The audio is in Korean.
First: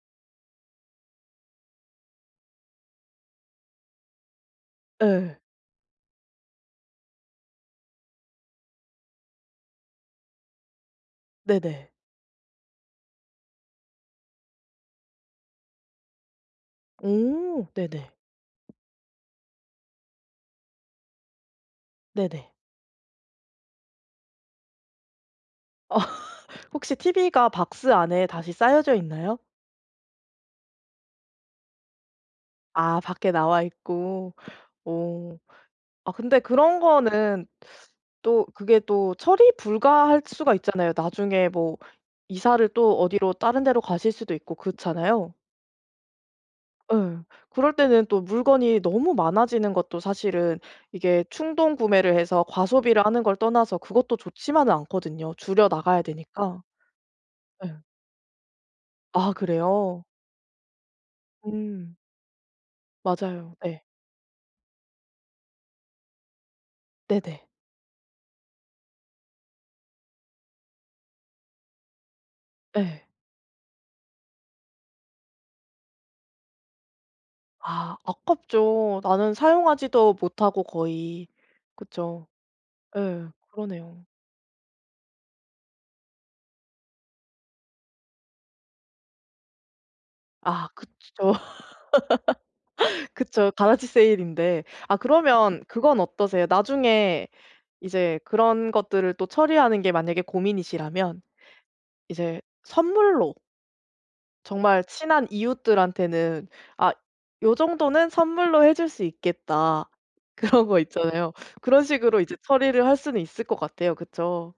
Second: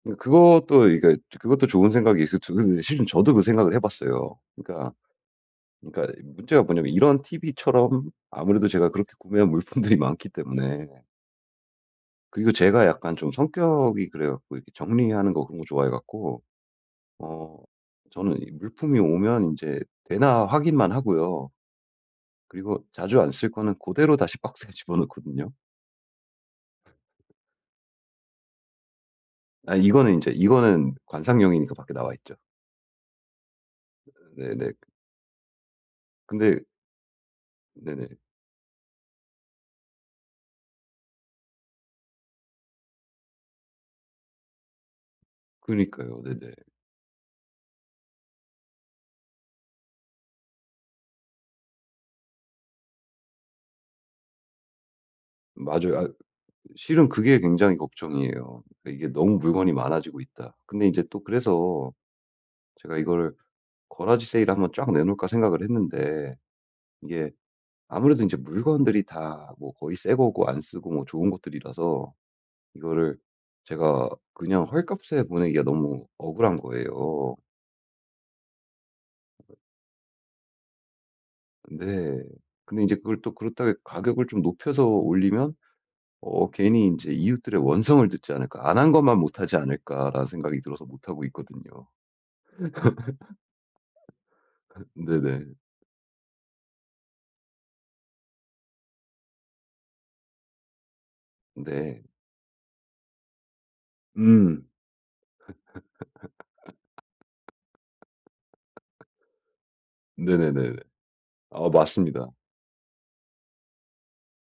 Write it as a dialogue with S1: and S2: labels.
S1: 그 그것도 이게 그것도 좋은 생각이 있을 줄은 실은 저도 그 생각을 해봤어요. 그러니까,
S2: 예.
S1: 그러니까 문제가 뭐냐면 이런 티브이처럼 아무래도 제가 그렇게 구매한 물품들이 많기 때문에.
S2: 네네.
S1: 그리고 제가 약간 좀 성격이 그래 갖고 정리하는 거 그런 거 좋아해 갖고 어
S2: 오, 네네.
S1: 저는 이 물품이 오면 이제 되나 확인만 하고요.
S2: 네네.
S1: 그리고 자주 안 쓸 거는 그대로 다시 박스에 집어 넣거든요.
S2: 어 혹시 티브이가 박스 안에 다시 싸여져 있나요?
S1: 아 이거는 인제 이거는 관상용이니까 밖에 나와있죠.
S2: 아 밖에 나와 있고.
S1: 네 네.
S2: 어 근데
S1: 근데
S2: 그런 거는
S1: 네네.
S2: 또 그게 또 처리 불가할 수가 있잖아요. 나중에 뭐 이사를 또 어디로 다른 데로 가실 수도 있고 그렇잖아요.
S1: 그러니까요. 네네.
S2: 예. 그럴 때는 또 물건이 너무 많아지는 것도 사실은 이게 충동구매를 해서 과소비를 하는 걸 떠나서 그것도 좋지만은 않거든요. 줄여
S1: 맞아요.
S2: 나가야
S1: 아
S2: 되니까.
S1: 실은 그게
S2: 네.
S1: 굉장히 걱정이에요. 이게
S2: 아
S1: 너무 물건이
S2: 그래요.
S1: 많아지고 있다. 근데 인제 또 그래서
S2: 음.
S1: 제가 이거를
S2: 맞아요 예.
S1: garage 세일을 한번 쫙 내놓을까 생각을 했는데 이게
S2: 네네.
S1: 아무래도 이제 물건들이 다 뭐 거의 새 거고 안 쓰고 뭐 좋은 것들이라서
S2: 예.
S1: 이거를 제가 그냥 헐값에 보내기가 너무 억울한 거예요.
S2: 아 아깝죠. 나는 사용하지도 못하고 거의
S1: 네,
S2: 그쵸.
S1: 근데 이제 그걸
S2: 예
S1: 또 그렇다고
S2: 그러네요.
S1: 가격을 좀 높여서 올리면 어 괜히 인제 '이웃들의 원성을 듣지 않을까, 안 한 것만 못하지 않을까.'라는 생각이
S2: 아
S1: 들어서 못하고
S2: 그쵸.
S1: 있거든요.
S2: 그쵸. garage 세일인데.
S1: 흐
S2: 아
S1: 네네.
S2: 그러면 그건 어떠세요, 나중에 이제 그런 것들을 또 처리하는 게 만약에 고민이시라면
S1: 네.
S2: 이제 선물로.
S1: 음.
S2: 정말 친한 이웃들한테는 '아 요 정도는 선물로 해 줄 수 있겠다.' 그런
S1: 네네네네.
S2: 거 있잖아요.
S1: 아
S2: 그런 식으로
S1: 맞습니다.
S2: 이제 처리를 할 수는 있을 것 같아요. 그쵸.